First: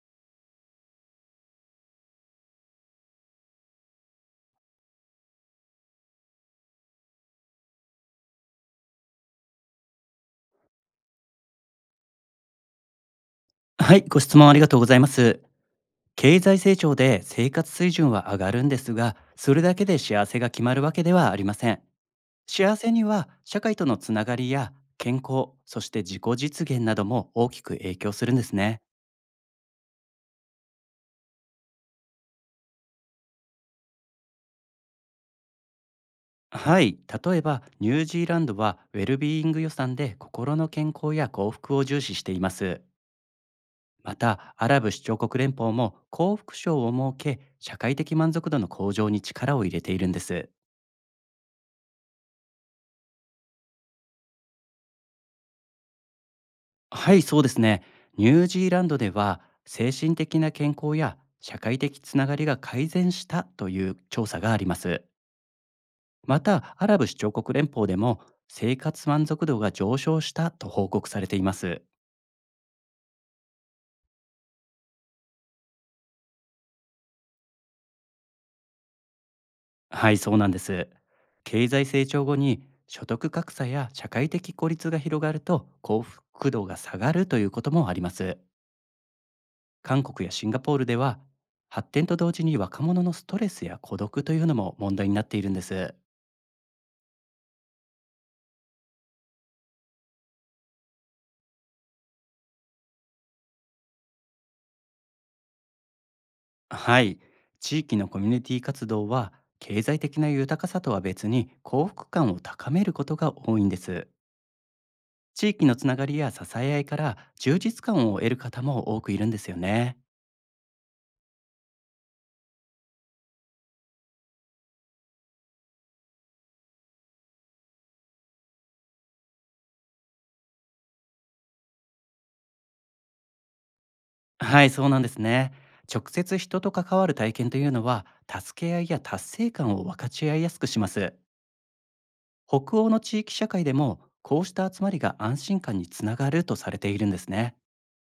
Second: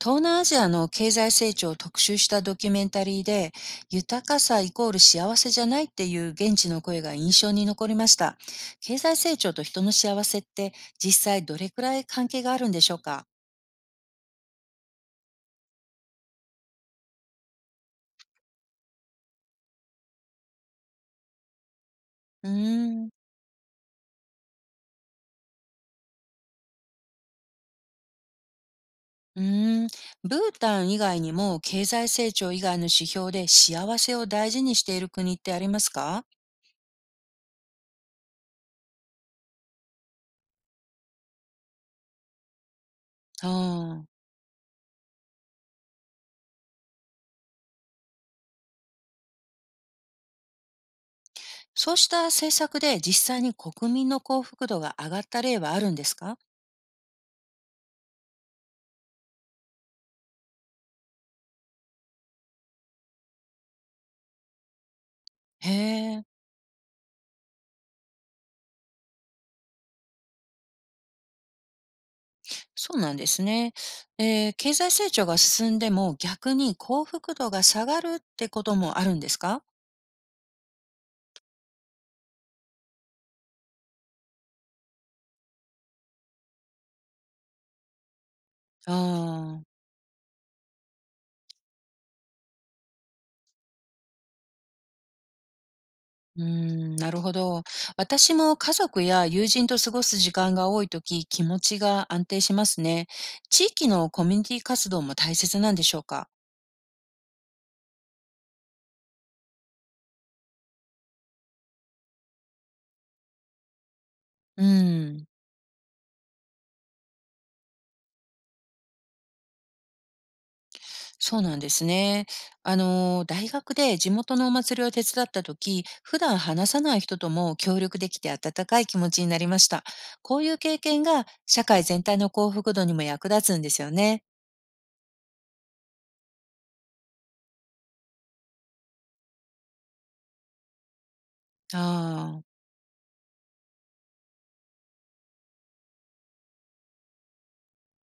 東南アジアの経済成長を特集したドキュメンタリーで、豊かさイコール幸せじゃないっていう現地の声が印象に残りました。経済成長と人の幸せって実際どれくらい関係があるんでしょうか？はい、ご質問ありがとうございます。経済成長で生活水準は上がるんですが、それだけで幸せが決まるわけではありません。う幸せにーん。は社会とのつながりや健康、そして自己実現なども大きく影響するんですね。うーん。ブータン以外にも経済成長以外の指標で幸せを大事にしている国ってありますか？はい、例えばニュージーランドはウェルビーイング予算で心の健康や幸福を重視しています。あまあ。た、アラブ首長国連邦も幸福賞を設け、社会的満足度の向上に力を入れているんです。そうした政策で実際に国民の幸福度が上がった例はあるんですか？はい、そうですね。ニュージーランドでは精神的な健康や社会的つながりが改善したという調査があります。へえ。また、アラブ首長国連邦でも生活満足度が上昇したと報告されています。そうなんですね。経済成長が進んでも逆に幸福度が下がるってこともあるんですか？はい、そうなんです。経済成長後に所得格差や社会的孤立が広がると幸福度が下がるということもあります。ああ。韓国やシンガポールでは発展と同時に若者のストレスや孤独というのも問題になっているんです。うーん、なるほど。私も家族や友人と過ごす時間が多いとき気持ちが安定しますね。地域のコミュニティ活動も大切なんでしょうか？はい。地域のコミュニティ活動は、経済的な豊かさとは別に幸福感を高めることが多いんです。うん。地域のつながりや支え合いから充実感を得る方も多くいるんですよね。そうなんですね。大学で地元のお祭りを手伝った時、普段話さない人とも協力できて温かい気持ちになりました。こういう経験が社会全体の幸福度にも役立つんですよね。はい、そうなんですね。直接人と関わる体験というのは、助け合いや達成感を分かち合いやすくします。ああ。北欧の地域社会でも、こうした集まりが安心感につながるとされているんですね。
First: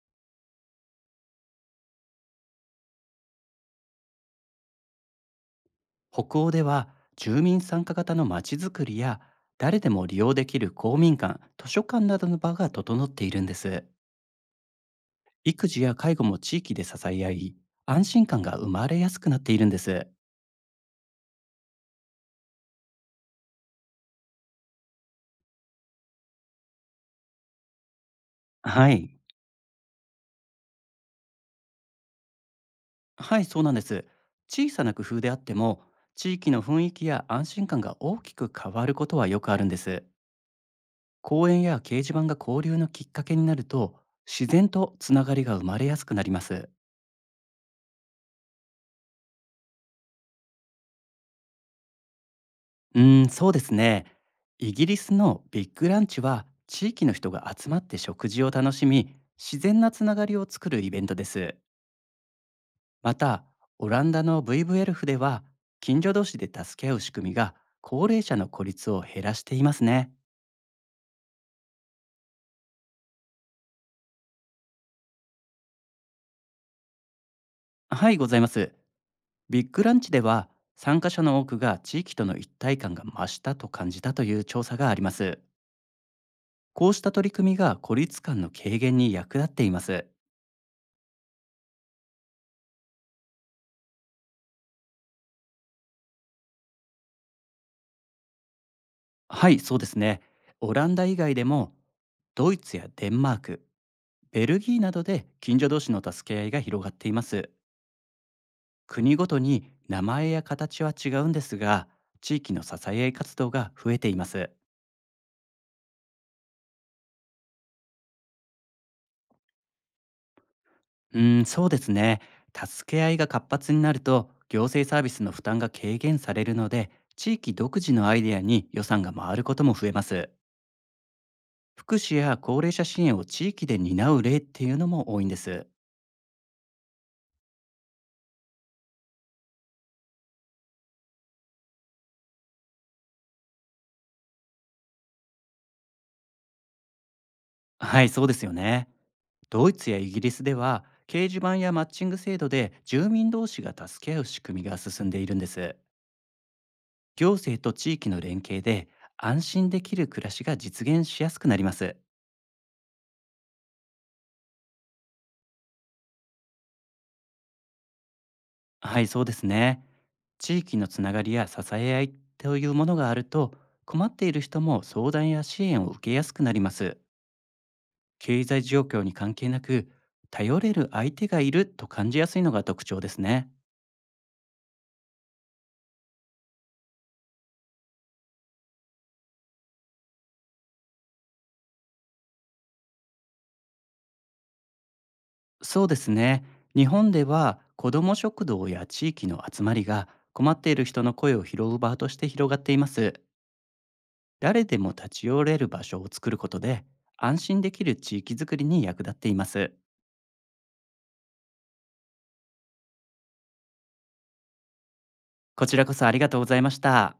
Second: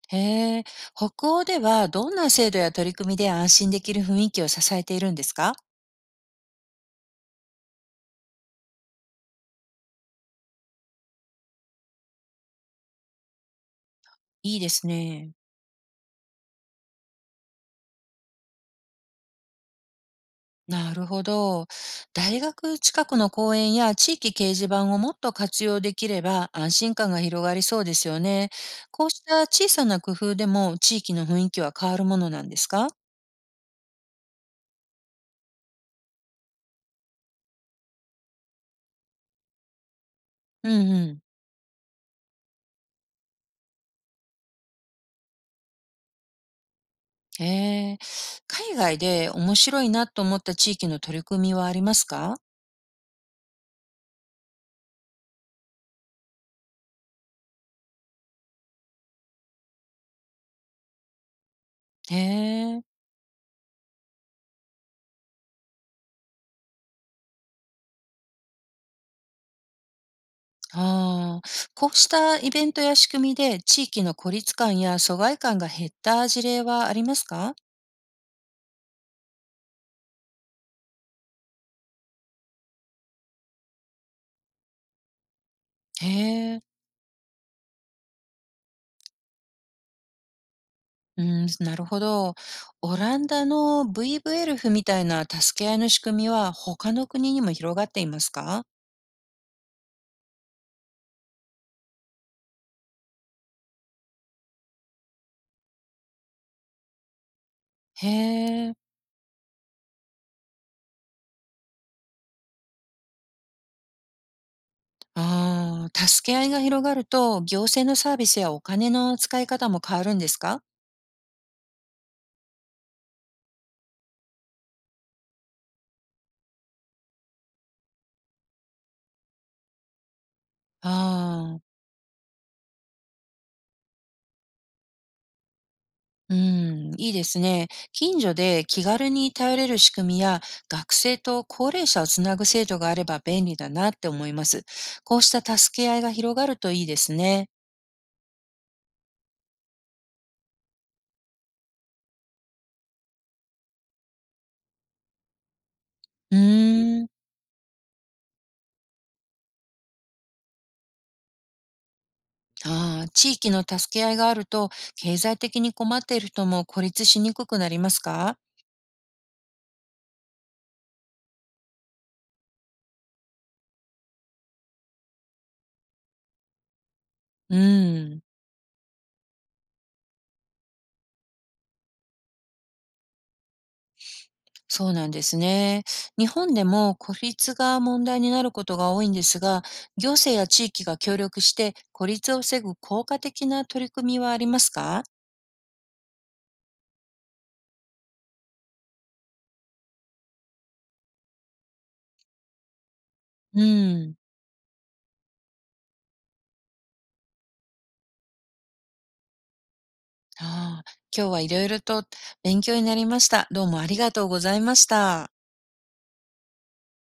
へえ。北欧ではどんな制度や取り組みで安心できる雰囲気を支えているんですか？北欧では住民参加型の街づくりや、誰でも利用できる公民館、図書館などの場が整っているんです。いいですね。育児や介護も地域で支え合い、安心感が生まれやすくなっているんです。なるほど。大学近くの公園や地域掲示板をもっと活用できれば安心感が広がりそうですよね。はこうい。した小さな工夫でも地域の雰囲気は変わるものなんですか？はい、そうなんです。小さな工夫であっても、地域の雰囲気や安心感が大きく変わることはよくあるんです。うんうん。公園や掲示板が交流のきっかけになると、自然とつながりが生まれやすくなります。へえ。海外で面白いなと思った地域の取り組みはありますか？そうですね。イギリスのビッグランチは、地域の人が集まって食事を楽しみ、自然なつながりを作るイベントです。へえ。また、オランダの VVLF では、近所同士で助け合う仕組みが高齢者の孤立を減らしていますね。ああ。こうしたイベントや仕組みで地域の孤立感や疎外感が減った事例はありますか？はい、ございます。ビッグランチでは、参加者の多くが地域との一体感が増したと感じたという調査があります。へえ。こうした取り組みが孤立感の軽減に役立っています。うーん、なるほど。オランダの VVLF みたいな助け合いの仕組みは他の国にも広がっていますか？はい、そうですね。オランダ以外でも、ドイツやデンマーク、ベルギーなどで近所同士の助け合いが広がっています。へえ。国ごとに名前や形は違うんですが、地域の支え合い活動が増えています。ああ、助け合いが広がると行政のサービスやお金の使い方も変わるんですか？そうですね。助け合いが活発になると行政サービスの負担が軽減されるので、地域独自のアイデアに予算が回ることも増えます。ああ、福祉や高齢者支援を地域で担う例っていうのも多いんです。うん、いいですね。近所で気軽に頼れる仕組みや学生と高齢者をつなぐ制度があれば便利だなって思います。こうした助け合いが広がるといいですね。はい、そうですよね。ドイツやイギリスでは、掲示板やマッチング制度で住民同士が助け合う仕組みが進んでいるんです。うーん。行政と地域の連携で、安心できる暮らしが実現しやすくなります。ああ、地域の助け合いがあると、経済的に困っている人も孤立しにくくなりますか？はい、そうですね。地域のつながりや支え合いというものがあると、困っている人も相談や支援を受けやすくなります。うん、経済状況に関係なく、頼れる相手がいると感じやすいのが特徴ですね。そうなんですね。日本でも孤立が問題になることが多いんですが、行政や地域が協力して孤立を防ぐ効果的な取り組みはありますか？そうですね。日本では子ども食堂や地域の集まりが、困っている人の声を拾う場として広がっています。うん、誰でも立ち寄れる場所を作ることで、安心できる地域づくりに役立っています。ああ、今日はいろいろと勉強になりました。どうもありがとうございました。こちらこそありがとうございました。